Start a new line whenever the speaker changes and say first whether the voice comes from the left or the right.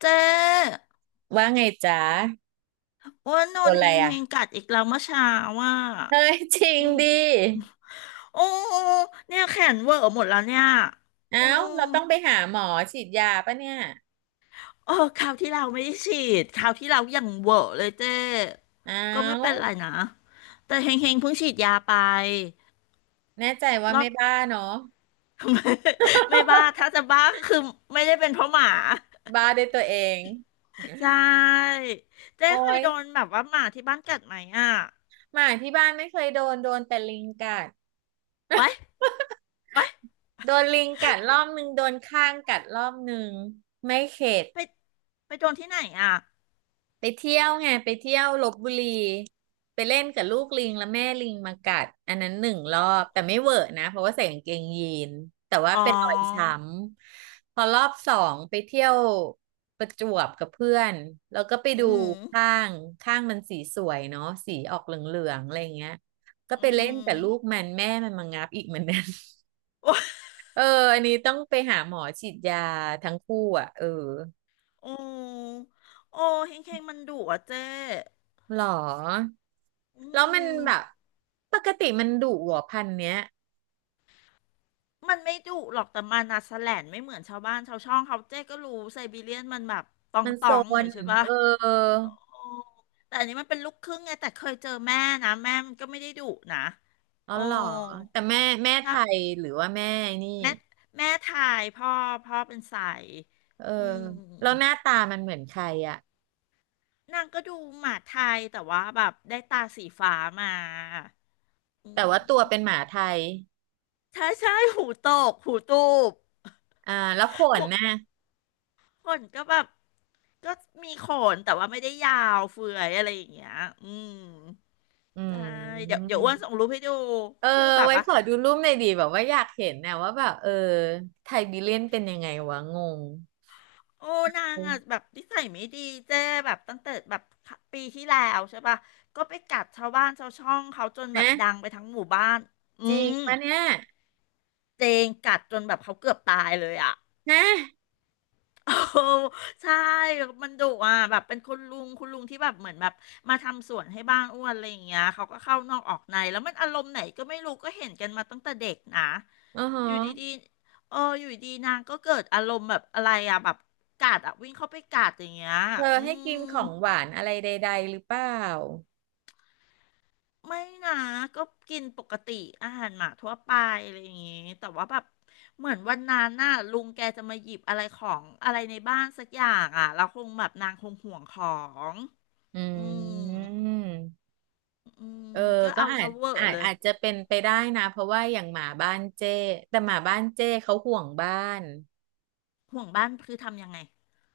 left: เจ๊
right: ว่าไงจ๊ะ
left: อ้ว่านอ
right: โด
left: น
right: นอะ
left: เฮ
right: ไร
left: งเฮง
right: อ่ะ
left: กัดอีกแล้วเมื่อเช้าว่า
right: เฮ้ยจริง
left: อืม
right: ดิ
left: โอ้เนี่ยแขนเวอร์หมดแล้วเนี่ยโอ้
right: เอ้าเราต้องไปหาหมอฉีดยาปะเนี่ย
left: เออคราวที่เราไม่ได้ฉีดคราวที่เรายังเวอร์เลยเจ๊
right: เอ้
left: ก็ไม่เป็น
right: า
left: ไรนะแต่เฮงเฮงเพิ่งฉีดยาไป
right: แน่ใจว่า
left: รอ
right: ไม่
left: บ
right: บ้าเนาะ
left: ไม่ไม่บ้าถ้าจะบ้าก็คือไม่ได้เป็นเพราะหมา
right: บ้าด้วยตัวเอง
left: ใช่เจ๊
right: โอ้
left: เคย
right: ย
left: โดนแบบว่าหมาที่บ้านกัดไหมอ่ะ
right: หมาที่บ้านไม่เคยโดนแต่ลิงกัด
left: ไว้ไว้
right: โดนลิงกัดรอบนึงโดนข้างกัดรอบนึงไม่เข็ด
left: ไปไปโดนที่ไหนอ่ะ
right: ไปเที่ยวไงไปเที่ยวลพบุรีไปเล่นกับลูกลิงแล้วแม่ลิงมากัดอันนั้นหนึ่งรอบแต่ไม่เวอะนะเพราะว่าใส่กางเกงยีนแต่ว่า
left: อ๋อ
right: เป็นรอยช้ำพอรอบสองไปเที่ยวประจวบกับเพื่อนแล้วก็ไป
left: อื
right: ดู
left: ม
right: ข้างข้างมันสีสวยเนาะสีออกเหลืองๆอะไรอย่างเงี้ยก็ไป
left: อื
right: เล่นกับลู
left: ม
right: กมันแม่มันมางับอีกเหมือนกัน
left: โอ้
right: เอออันนี้ต้องไปหาหมอฉีดยาทั้งคู่อ่ะเออ
left: โอ้โอ้เฮงเฮงมันดุอ่ะเจ๊
right: หรอ
left: อื
right: แล้วมัน
left: ม
right: แบบปกติมันดุเหรอพันธุ์เนี้ย
left: มันไม่ดุหรอกแต่มันอะแสแลนไม่เหมือนชาวบ้านชาวช่องเขาเจ๊ก็รู้ไซบีเรียนมันแบบตอง
right: มัน
left: ต
right: โซ
left: องหน่อย
right: น
left: ใช่ปะ
right: เออ
left: โอ้แต่อันนี้มันเป็นลูกครึ่งไงแต่เคยเจอแม่นะแม่มันก็ไม่ได้ดุนะ
right: อ๋อ
left: โอ้
right: หรอแต่แม่ไท
left: ถ้า
right: ยหรือว่าแม่นี่
left: แม่แม่ไทยพ่อพ่อเป็นสาย
right: เออ
left: อื
right: แล้วห
left: ม
right: น้าตามันเหมือนใครอะ
left: นางก็ดูหมาไทยแต่ว่าแบบได้ตาสีฟ้ามา อื
right: แต่ว่าตัวเป็นห
left: ม
right: มาไทย
left: ใช่ใช่หูตกหูตูบ
right: อ่าแล้วขน
left: หู
right: น่ะ
left: ขนก็แบบก็มีขนแต่ว่าไม่ได้ยาวเฟื่อยอะไรอย่างเงี้ยอืม
right: อื
left: ใช่เดี๋ยว
right: ม
left: เดี๋ยวอ้วนส่งรูปให้ดู
right: เออ
left: ก็คือแบบ
right: ไว้
left: ว่า
right: ขอดูรูปหน่อยดีแบบว่าอยากเห็นนะว่าแบบเออไทยบีเลียนเป็นยังไงวะงง
left: โอ้นางอ่ะแบบนิสัยไม่ดีเจ้แบบตั้งแต่แบบปีที่แล้วใช่ปะก็ไปกัดชาวบ้านชาวช่องเขาจนแบบ
right: นะ
left: ดังไปทั้งหมู่บ้านอื
right: จริง
left: ม
right: ปะเนี่ย
left: เจงกัดจนแบบเขาเกือบตายเลยอ่ะ
right: นะ
left: โอ้ใช่มันดุอ่ะแบบเป็นคุณลุงคุณลุงที่แบบเหมือนแบบมาทำสวนให้บ้านอ้วนอะไรอย่างเงี้ยเขาก็เข้านอกออกในแล้วมันอารมณ์ไหนก็ไม่รู้ก็เห็นกันมาตั้งแต่เด็กนะ
right: อ๋อฮะ
left: อยู่ดีๆเอออยู่ดีๆนางก็เกิดอารมณ์แบบอะไรอ่ะแบบกัดอ่ะวิ่งเข้าไปกัดอย่างเงี้ย
right: เธอ
left: อื
right: ให้
left: ม
right: กินของหวานอะไรใดๆหรือเปล่า
left: ไม่นะก็กินปกติอาหารหมาทั่วไปอะไรอย่างงี้แต่ว่าแบบเหมือนวันนั้นน่ะลุงแกจะมาหยิบอะไรของอะไรในบ้านสักอย่างอ่ะเราคงแบบนางคงห่วงของ
right: อื
left: อืม
right: ม
left: อืม
right: เออ
left: ก็
right: ก็
left: เอา
right: อา
left: ซะ
right: จ
left: เวอร์
right: อาจ
left: เลย
right: อาจจะเป็นไปได้นะ เพราะว่าอย่างหมาบ้านเจ้แต่หมาบ้านเจ้เขาห่วงบ้าน
left: ห่วงบ้านคือทำยังไง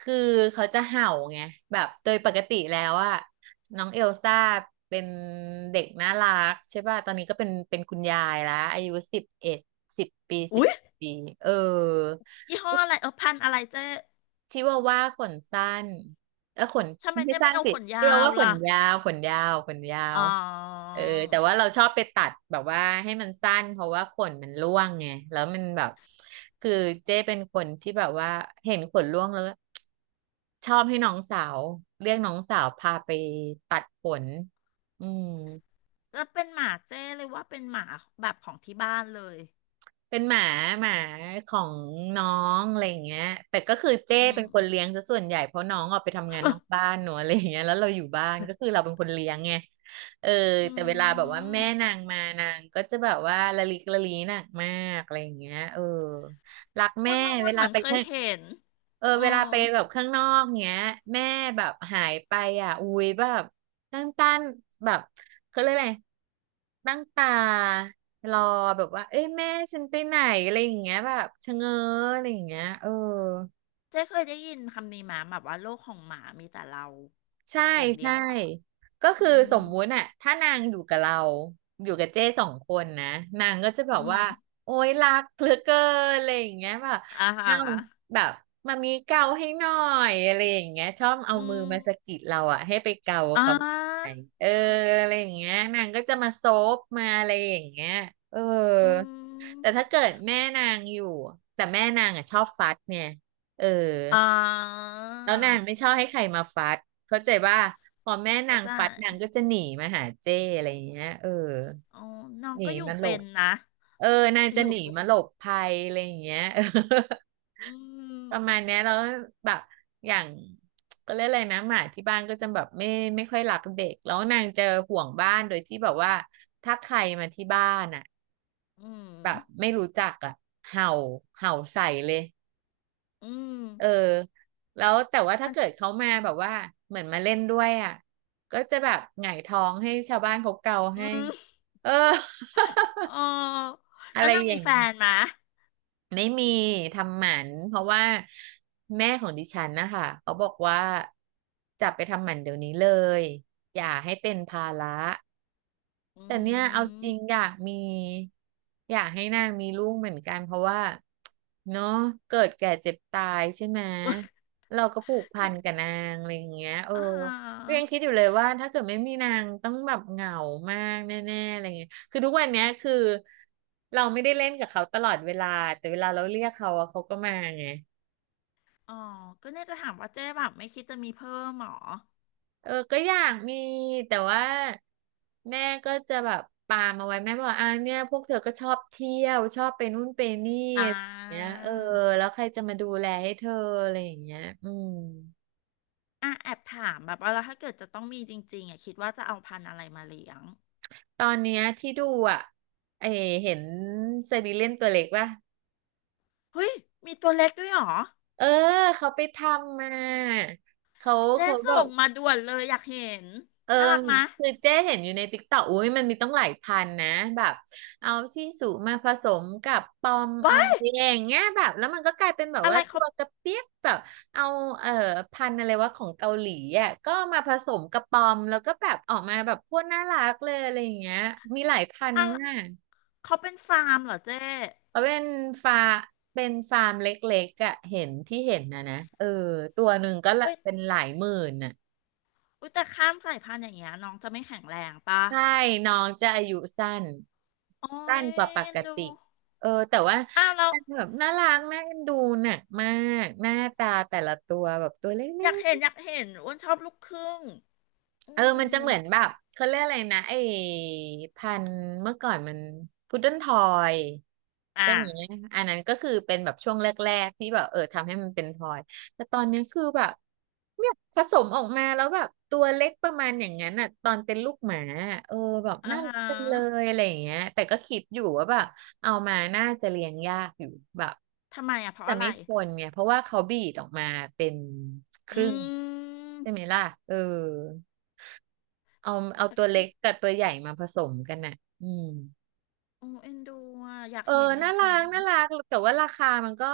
right: คือเขาจะเห่าไง แบบโดยปกติแล้วอะน้องเอลซ่าเป็นเด็กน่ารักใช่ป่ะ ตอนนี้ก็เป็นคุณยายแล้ว อายุ 1110 ปีสิบ
left: อุ๊ย
right: เอ็ดปีเออ
left: ยี่ห้ออะไรเออพันธุ์อะไรเจ๊
right: ชิวาว่าขนสั้นเออขน
left: ทำไม
right: ไม่
left: เจ๊
right: สั้
left: ไม่
right: น
left: เอา
right: สิ
left: ขนยา
right: ชิวา
left: ว
right: ว่าข
left: ล่ะ
right: นยาวขนยาวขนยา
left: อ๋อ
right: วเออแต่ว่าเราชอบไปตัดแบบว่าให้มันสั้นเพราะว่าขนมันร่วงไงแล้วมันแบบคือเจ้เป็นคนที่แบบว่าเห็นขนร่วงแล้วชอบให้น้องสาวเรียกน้องสาวพาไปตัดขนอืม
left: แล้วเป็นหมาเจ้เลยว่าเป็นหมาแบบของที่บ้านเลย
right: เป็นหมาของน้องอะไรอย่างเงี้ยแต่ก็คือเจ้
left: อื
right: เป็
left: ม
right: นคนเลี้ยงซะส่วนใหญ่เพราะน้องออกไปทำงานนอกบ้านเนอะอะไรอย่างเงี้ยแล้วเราอยู่บ้านก็คือเราเป็นคนเลี้ยงไงเออ
left: อื
right: แต่เวลาแบบว่า
left: ม
right: แม่นางมานางก็จะแบบว่าละลิกละลีหนักมากอะไรอย่างเงี้ยเออ รัก
left: อ้
right: แม่
left: วนว่าอ้ว
right: เว
left: น
right: ลา
left: เหมือน
right: ไป
left: เคย
right: ข้าง
left: เห็น
right: เออ
left: เออ
right: เวลาไปแบบข้างนอกเงี้ยแม่แบบหายไปอ่ะอุ้ยแบบตั้งตนแบบเขาเรียกอะไรตั้งตารอแบบว่าเอ้ยแม่ฉันไปไหนอะไรอย่างเงี้ยแบบชะเง้ออะไรอย่างเงี้ยเออ
left: เจ๊เคยได้ยินคำนี้มาแบบว่าโลกของหมามีแต่เรา
right: ใช่
left: อย่างเดี
right: ใช่
left: ยวอ่ะ
right: ก็
left: อื
right: คือส
left: ม
right: มมุติอะถ้านางอยู่กับเราอยู่กับเจ้สองคนนะนางก็จะแบบ
left: อื
right: ว่า
left: ม
right: โอ๊ยรักเหลือเกินอะไรอย่างเงี้ยแบบ
left: อ่าฮะ
right: เอ้าแบบมามีเกาให้หน่อยอะไรอย่างเงี้ยชอบเอา
left: อื
right: มือ
left: ม
right: มาสะกิดเราอะให้ไปเกา
left: อ่
right: เขาไป
left: า
right: เอออะไรอย่างเงี้ยนางก็จะมาโซบมาอะไรอย่างเงี้ยเออ
left: อื
right: แต่
left: ม
right: ถ้าเกิดแม่นางอยู่แต่แม่นางอะชอบฟัดเนี่ยเออ
left: อ่า
right: แล้วนางไม่ชอบให้ใครมาฟัดเข้าใจว่าพอแม่นา
left: เข้า
right: ง
left: ใจ
right: ฟัดนางก็จะหนีมาหาเจ้อะไรอย่างเงี้ยเออ
left: อ๋อน้อง
right: หนี
left: ก็อยู่
right: มาหล
left: เป็
right: บ
left: นนะ
right: เออนาง
left: อ
right: จะ
left: ยู่
right: หนี
left: เป็น
right: มาหลบภัยอะไรอย่างเงี้ย เออ
left: อื
right: ประมาณ
left: ม
right: เนี้ยแล้วแบบอย่างก็เรียกอะไรนะหมาที่บ้านก็จะแบบไม่ค่อยรักเด็กแล้วนางจะห่วงบ้านโดยที่แบบว่าถ้าใครมาที่บ้านอ่ะ
left: อื
right: แบบ
left: ม
right: ไม่รู้จักอ่ะเห่าเห่าใส่เลย
left: อืม
right: เออแล้วแต่ว่าถ้า
left: มัน
right: เกิดเขามาแบบว่าเหมือนมาเล่นด้วยอ่ะก็จะแบบหงายท้องให้ชาวบ้านเขาเกาให้
left: อืม
right: เออ
left: เอ๋ อ
right: อะ
left: แล้
right: ไร
left: วนาง
right: อ
left: มี
right: ย่าง
left: แฟ
right: นี้
left: นไหมะ
right: ไม่มีทำหมันเพราะว่าแม่ของดิฉันนะคะเขาบอกว่าจับไปทำหมันเดี๋ยวนี้เลยอย่าให้เป็นภาระ
left: อื
right: แต่เนี่ยเอาจ
left: ม
right: ริงอยากมีอยากให้นางมีลูกเหมือนกันเพราะว่าเนาะเกิดแก่เจ็บตายใช่ไหมเราก็ผูก พั
left: กัน
right: นกับนางอะไรอย่างเงี้ยเออ
left: อ่
right: ก็ยังคิดอ
left: า
right: ยู่เลยว่าถ้าเกิดไม่มีนางต้องแบบเหงามากแน่ๆอะไรเงี้ยคือทุกวันเนี้ยคือเราไม่ได้เล่นกับเขาตลอดเวลาแต่เวลาเราเรียกเขาอะเขาก็มาไง
left: อ๋อก็เนี่ยจะถามว่าเจ๊แบบไม่คิดจะมีเพิ่มหรอ
right: เออก็อยากมีแต่ว่าแม่ก็จะแบบปามเอาไว้แม่บอกอ่าเนี่ยพวกเธอก็ชอบเที่ยวชอบไปนู่นไปนี่
left: อ่
right: อะไรอย่างเงี้ย
left: า
right: เออแล้วใครจะมาดูแลให้เธออะไรอย่างเงี้ยอืม
left: อ่ะแอบถามแบบว่าแล้วถ้าเกิดจะต้องมีจริงๆอ่ะคิดว่าจะเอาพันธุ์อะไรมาเลี้ยง
right: ตอนเนี้ยที่ดูอ่ะเออเห็นไซบีเรียนตัวเล็กป่ะ
left: เฮ้ยมีตัวเล็กด้วยเหรอ
right: เออเขาไปทำมาเขา
left: เจ๊
right: เขาแบ
left: ส่
right: บ
left: งมาด่วนเลยอยากเห็น
right: เออ
left: น่ารักมะ
right: คือเจ๊เห็นอยู่ในติ๊กต็อกอุ้ยมันมีต้องหลายพันนะแบบเอาที่สูมาผสมกับปอมเอา
left: ว้าย
right: อะไรอย่างเงี้ยแบบแล้วมันก็กลายเป็นแบบ
left: อะไร
right: ว่าตั
left: เขา
right: วกระเปี๊ยกแบบเอาเอ่อพันธุ์อะไรว่าของเกาหลีอ่ะก็มาผสมกับปอมแล้วก็แบบออกมาแบบโคตรน่ารักเลยอะไรอย่างเงี้ยมีหลายพัน
left: อะ
right: ธุ์
left: ไร
right: มาก
left: เขาเป็นฟาร์มเหรอเจ๊
right: เขาเป็นฟาร์มเป็นฟาร์มเล็กๆอ่ะเห็นที่เห็นนะเออตัวหนึ่งก็ละ
left: เว้ย
right: เป็นหลายหมื่นอ่ะ
left: อุ้ยแต่ข้ามสายพันธุ์อย่างเงี้ยน้องจะไม่แข็งแรงปะ
right: ใช่ น้องจะอายุสั้น
left: โอ้
right: สั้น
left: ย
right: กว่าป
left: เอ็
right: ก
left: นดู
right: ติ เออแต่ว่า
left: อ้าวเรา
right: แบบน่ารักน่าเอ็นดูน่ะมาก หน้าตาแต่ละตัวแบบตัวเล็
left: อยากเห็น
right: ก
left: อยากเห็นอ้วนชอบลูกครึ่งอื
right: ๆเออมัน
left: ม
right: จะเหมือนแบบ เขาเรียกอะไรนะไอ้พันธุ์เมื่อก่อนมันพุดเดิ้ลทอย
left: อ่ะ
right: ใช่ไหมอันนั้นก็คือเป็นแบบช่วงแรกๆที่แบบทำให้มันเป็นพลอยแต่ตอนเนี้ยคือแบบเนี่ยผสมออกมาแล้วแบบตัวเล็กประมาณอย่างนั้นอ่ะตอนเป็นลูกหมาอะเออแบบ
left: อ่า
right: น่ารั
left: ฮะ
right: กจังเลยอะไรอย่างเงี้ยแต่ก็คิดอยู่ว่าแบบเอามาน่าจะเลี้ยงยากอยู่แบบ
left: ทำไมอ่ะเพราะ
right: แต่
left: อะไร
right: ไม่ทนเนี่ยเพราะว่าเขาบีดออกมาเป็นค
left: อื
right: รึ่งใช่ไหม
left: ม
right: ล่ะเออเอาเอา
left: แต่
right: ตัวเล็
left: ก็
right: กกับตัวใหญ่มาผสมกันน่ะอืม
left: โอ้เอ็นดูอ่ะอยาก
right: เออ
left: เห็นอยา
right: น่า
left: ก
right: รั
left: เห็
right: ก
left: น
right: น่ารักแต่ว่าราคามันก็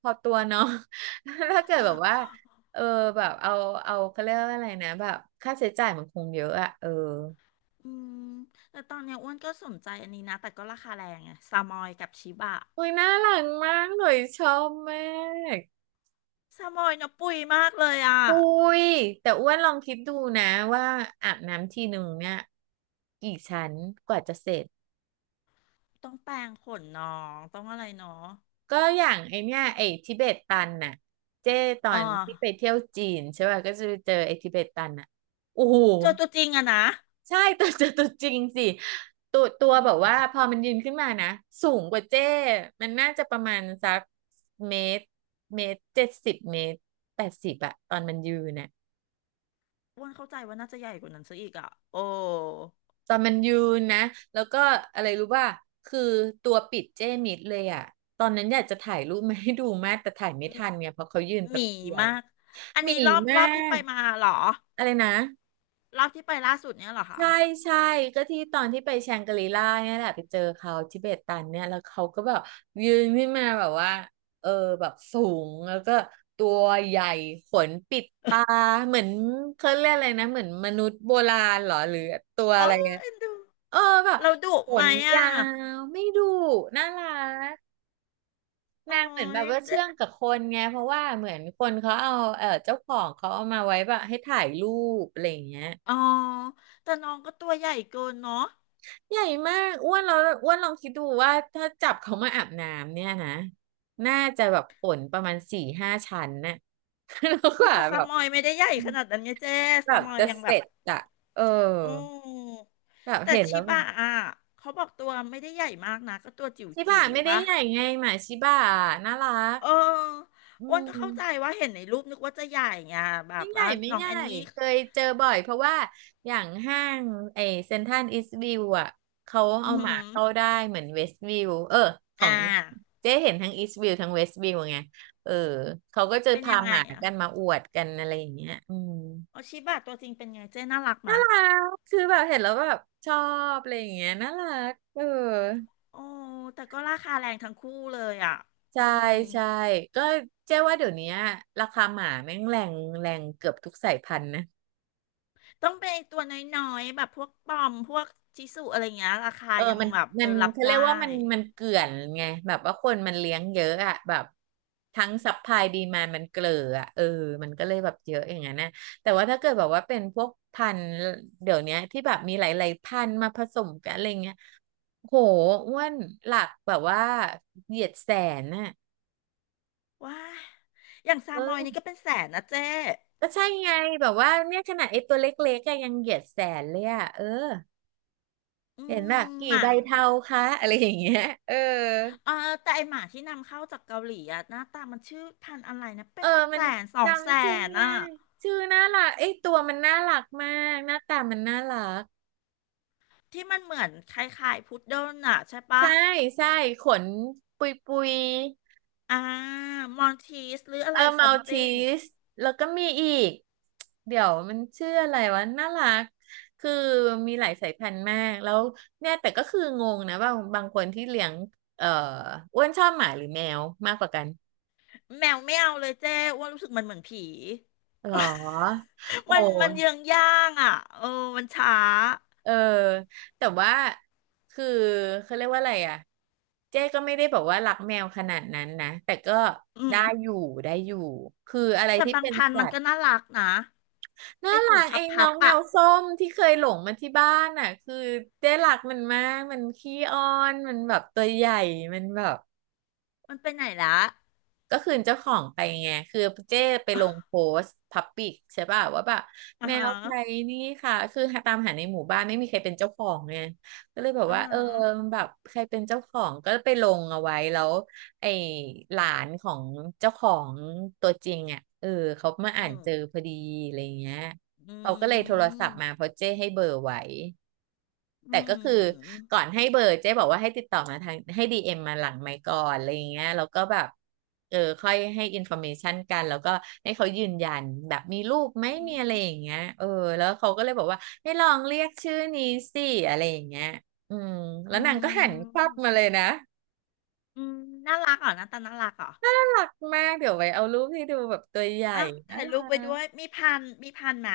right: พอตัวเนาะ ถ้าเกิดแบบว่า เออแบบเอาเขาเรียกว่าอะไรนะแบบค่าใช้จ่ายมันคงเยอะอะเออ
left: อืมแต่ตอนเนี้ยอ้วนก็สนใจอันนี้นะแต่ก็ราคาแรงไงซามอยกับชิบะ
right: อุ้ยน่ารักมากหน่อยชอบมาก
left: ซามอยเนาะปุยมากเลยอ่ะ
right: อุ้ยแต่อ้วนลองคิดดูนะว่าอาบน้ำทีหนึ่งเนี่ยกี่ชั้นกว่าจะเสร็จ
left: ต้องแปรงขนน้องต้องอะไรเนาะ
right: ก็อย่างไอเนี่ยไอทิเบตตันน่ะเจ้ตอ
left: อ่า
right: นที่ไปเที่ยวจีนใช่ป่ะก็จะไปเจอไอทิเบตตันน่ะโอ้โห
left: เจอตัวจริงอะนะ
right: ใช่ ตัวจริงสิตัวแบบว่าพอมันยืนขึ้นมานะสูงกว่าเจ้มันน่าจะประมาณสักเมตรเมตร70เมตร80อะตอนมันยืนน่ะ
left: อ้วนเข้าใจว่าน่าจะใหญ่กว่านั้นซะอีกอ่ะโอ้
right: ตอนมันยืนนะแล้วก็อะไรรู้ป่ะคือตัวปิดเจ้มิดเลยอะตอนนั้นอยากจะถ่ายรูปมาให้ดูมากแต่ถ่ายไม่ทั
left: ห
right: นเนี่ยเพราะเขายืน
left: ห
right: แป๊บ
left: มี
right: เดียว
left: มากอัน
right: หมี
left: นี้รอบ
right: มา
left: รอบที่ไป
right: ก
left: มาเหรอ
right: อะไรนะ
left: รอบที่ไปล่าสุดเนี้ยเหรอคะ
right: ใช่ใช่ก็ที่ตอนที่ไปแชงกรีล่าเนี่ยแหละไปเจอเขาทิเบตันเนี่ยแล้วเขาก็แบบยืนขึ้นมาแบบว่าเออแบบสูงแล้วก็ตัวใหญ่ขนปิดตาเหมือนเขาเรียกอะไรนะเหมือนมนุษย์โบราณเหรอหรือตัว
left: อ๋อ
right: อะไรอะ
left: เอ็นดู
right: เออแบบ
left: เราดุ
right: ข
left: ไหม
right: น
left: อ่ะ
right: ยาวไม่ดุน่ารัก
left: โอ้
right: นางเหมือนแบบ
left: ย
right: ว่า
left: เจ๊
right: เชื่องกับคนไงเพราะว่าเหมือนคนเขาเอาเออเจ้าของเขาเอามาไว้แบบให้ถ่ายรูปอะไรอย่างเงี้ย
left: อ๋อแต่น้องก็ตัวใหญ่เกินเนาะ
right: ใหญ่มากอ้วนเราอ้วนลองคิดดูว่าถ้าจับเขามาอาบน้ำเนี่ยนะน่าจะแบบฝนประมาณ4-5ชั้นน่ะ แล้วก
left: อุ้ย
right: ว่า
left: แต่
right: แบ
left: ซา
right: บ
left: มอยไม่ได้ใหญ่ขนาดนั้นไงเจ๊
right: แบ
left: ซา
right: บ
left: มอย
right: จะ
left: ยัง
right: เส
left: แบบ
right: ร็จอะเออ
left: อืม
right: แบบ
left: แต่
right: เห็นแล้
left: ชิ
right: วแบบ
left: บะอ่ะเขาบอกตัวไม่ได้ใหญ่มากนะก็ตัวจิ๋ว
right: ชิบะ
left: จิ๋ว
right: ไม่ได้
left: ปะ
right: ใหญ่ไงหมาชิบะน่ารัก
left: เออ
right: อื
left: อ้วนก็เข้าใจ
right: ม
left: ว่าเห็นในรูปนึกว่าจะใหญ่ไงแบ
right: ไม่
left: บ
right: ใหญ่
left: ว่า
right: ไม่
left: น้อ
right: ให
left: ง
right: ญ่
left: แอนนี่
right: เคยเจอบ่อยเพราะว่าอย่างห้างไอเซ็นทรัลอีสต์วิวอ่ะเขา
left: อื
right: เอา
left: อหื
right: หมา
left: อ
right: เข้าได้เหมือนเวสต์วิวเออขอ
left: อ่า
right: งเจ๊เห็นทั้งอีสต์วิวทั้งเวสต์วิวไงเออเขาก็จะ
left: เป็น
right: พา
left: ยัง
right: ห
left: ไง
right: มา
left: อ่ะ
right: กันมาอวดกันอะไรอย่างเงี้ยอืม
left: อ๋อชิบะตัวจริงเป็นไงเจ๊น่ารัก
right: น่า
left: มะ
right: รักคือแบบเห็นแล้วแบบชอบอะไรอย่างเงี้ยน่ารักเออ
left: โอ้แต่ก็ราคาแรงทั้งคู่เลยอ่ะอื
right: ใช่
left: ม
right: ใช่ก็เจ๊ว่าเดี๋ยวนี้ราคาหมาแม่งแรงแรงเกือบทุกสายพันธุ์นะ
left: ต้องเป็นไอ้ตัวน้อยๆแบบพวกปอมพวกชิสุอะไรเงี้ยราคา
right: เออ
left: ยัง
right: มัน
left: แบบ
right: มั
left: เออ
right: น
left: รับ
right: เขาเรี
left: ได้
right: ยกว่ามันเกลื่อนไง แบบว่าคนมันเลี้ยงเยอะอะแบบทั้งซัพพลายดีมานมันเกลืออะเออมันก็เลยแบบเยอะอย่างนั้นนะแต่ว่าถ้าเกิดแบบว่าเป็นพวกพันธุ์เดี๋ยวเนี้ยที่แบบมีหลายๆพันธุ์มาผสมกันอะไรเงี้ยโหอ้วนหลักแบบว่าเหยียดแสนน่ะ
left: ว้ายอย่างซามอยนี่
right: เออ
left: ก็เป็นแสนนะเจ๊
right: ก็ใช่ไงแบบว่าเนี่ยขนาดไอ้ตัวเล็กๆก็ยังเหยียดแสนเลยอะเออ
left: อื
right: เห็นแบบ
left: ม
right: กี่
left: หมั
right: ใบ
left: น
right: เทาคะอะไรอย่างเงี้ยเออ
left: เออแต่ไอหมาที่นำเข้าจากเกาหลีอะหน้าตามันชื่อพันธุ์อะไรนะเป็
right: เออ
left: น
right: มั
left: แส
right: น
left: นสองแส
right: จำชื่อ
left: น
right: ไม่ได้
left: อะ
right: ชื่อน่ารักเอ้ยตัวมันน่ารักมากหน้าตามันน่ารัก
left: ที่มันเหมือนคล้ายๆพุดเดิ้ลอะใช่ปะ
right: ใช่ใช่ขนปุยปุย
left: อ่ามอนทีสหรืออะ
right: เออ
left: ไร
right: มั
left: ซัม
right: ลที
left: ติง
right: สแล้วก็มีอีกเดี๋ยวมันชื่ออะไรวะน่ารัก คือมีหลายสายพันธุ์มากแล้วเนี่ยแต่ก็คืองงนะว่าบางคนที่เลี้ยงเอ่ออ้วนชอบหมาหรือแมวมากกว่ากัน
left: แมวไม่เอาเลยเจ๊อ้ว่ารู้สึกมันเหมือนผี
right: หรอโอ
left: มันมันเยือ
right: ้
left: งย่างอ่ะเออมันช้า
right: เออแต่ว่าคือเขาเรียกว่าอะไรอ่ะเจ๊ก็ไม่ได้บอกว่ารักแมวขนาดนั้นนะแต่ก็
left: อื
right: ได้อ
left: ม
right: ยู่ได้อยู่คืออะไร
left: แต่
right: ที่
left: บาง
right: เป็น
left: พันธุ์
right: สั
left: มัน
right: ต
left: ก็
right: ว์
left: น่ารักนะไอ
right: น่า
left: หู
right: รัก
left: พั
right: ไอ้
left: บ
right: น้
left: พั
right: อ
left: บ
right: งแม
left: อะ
right: วส้มที่เคยหลงมาที่บ้านอ่ะคือเจ๊รักมันมากมันขี้อ้อนมันแบบตัวใหญ่มันแบบ
left: มันไปไหนละ
right: ก็คืนเจ้าของไปไงคือเจ้ไปลงโพสต์พับปิกใช่ป่ะว่าแบบ
left: อ่า
right: แม
left: ฮะ
right: วใครนี่ค่ะคือหตามหาในหมู่บ้านไม่มีใครเป็นเจ้าของไงก็เลยแบบ
left: อ่า
right: ว่าเอ
left: ฮะ
right: อแบบใครเป็นเจ้าของก็ไปลงเอาไว้แล้วไอ้หลานของเจ้าของตัวจริงอ่ะเออเขามา
left: อื
right: อ่าน
left: ม
right: เจอพอดีอะไรเงี้ย
left: อื
right: เขาก็เลยโทรศัพท์มา
left: ม
right: เพราะเจ้ให้เบอร์ไว้
left: อื
right: แต่ก็คือ
left: ม
right: ก่อนให้เบอร์เจ๊บอกว่าให้ติดต่อมาทางให้ดีเอ็มมาหลังไมค์ก่อนอะไรอย่างเงี้ยแล้วก็แบบเออค่อยให้อินโฟอร์เมชันกันแล้วก็ให้เขายืนยันแบบมีรูปไหม
left: อื
right: มีอะ
left: ม
right: ไรอย่างเงี้ยเออแล้วเขาก็เลยบอกว่าให้ลองเรียกชื่อนี้สิอะไรอย่างเงี้ยอืมแล้
left: อื
right: วนางก็หันควับมาเล
left: ม
right: ยนะ
left: อืมน่ารักเหรอหน้าตาน่ารักเหรอ
right: น่ารักมากเดี๋ยวไว้เอารูปให้ดูแบบตัวใหญ่
left: อ่ะ
right: น่า
left: ถ่ายรู
right: รั
left: ปไว้
right: ก
left: ด้วยมีพันธ์มีพันธ์ไหม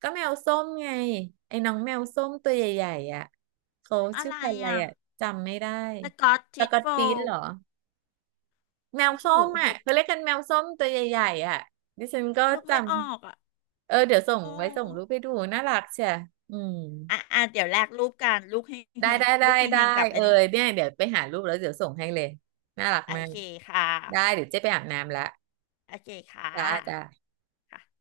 right: ก็แมวส้มไงไอ้น้องแมวส้มตัวใหญ่ๆอ่ะเขา
left: อะ
right: ชื่อ
left: ไร
right: พันธุ์อะไร
left: อ่ะ
right: อ่ะจำไม่ได้
left: สกอต
right: ส
left: ทิช
right: กอต
left: โฟ
right: ติช
left: ล
right: เหรอ แมวส้
left: หู
right: มอ่ะ
left: หู
right: เขาเรียกกันแมวส้มตัวใหญ่ๆอ่ะดิฉันก็
left: นึก
right: จ
left: ไม่ออกอ่ะ
right: ำ เออเดี๋ยวส่ง
left: โอ้
right: ไว้ส่งรูปไปดูน่ารักเชียอืม
left: อ่ะอ่ะเดี๋ยวแลกรูปกันรูปเฮง
right: ได้
left: เฮง
right: ได้ได้
left: รูปเฮง
right: ได้
left: เฮงกับ
right: เอ
left: อั
right: อ
left: นนี้
right: เนี่ยเดี๋ยวไปหารูปแล้วเดี๋ยวส่งให้เลยน่ารัก
left: โอ
right: มาก
left: เคค่ะ
right: ได้เดี๋ยวเจ๊ไปอาบน้ำละ
left: โอเคค่ะ
right: จ้า
left: ค่ะ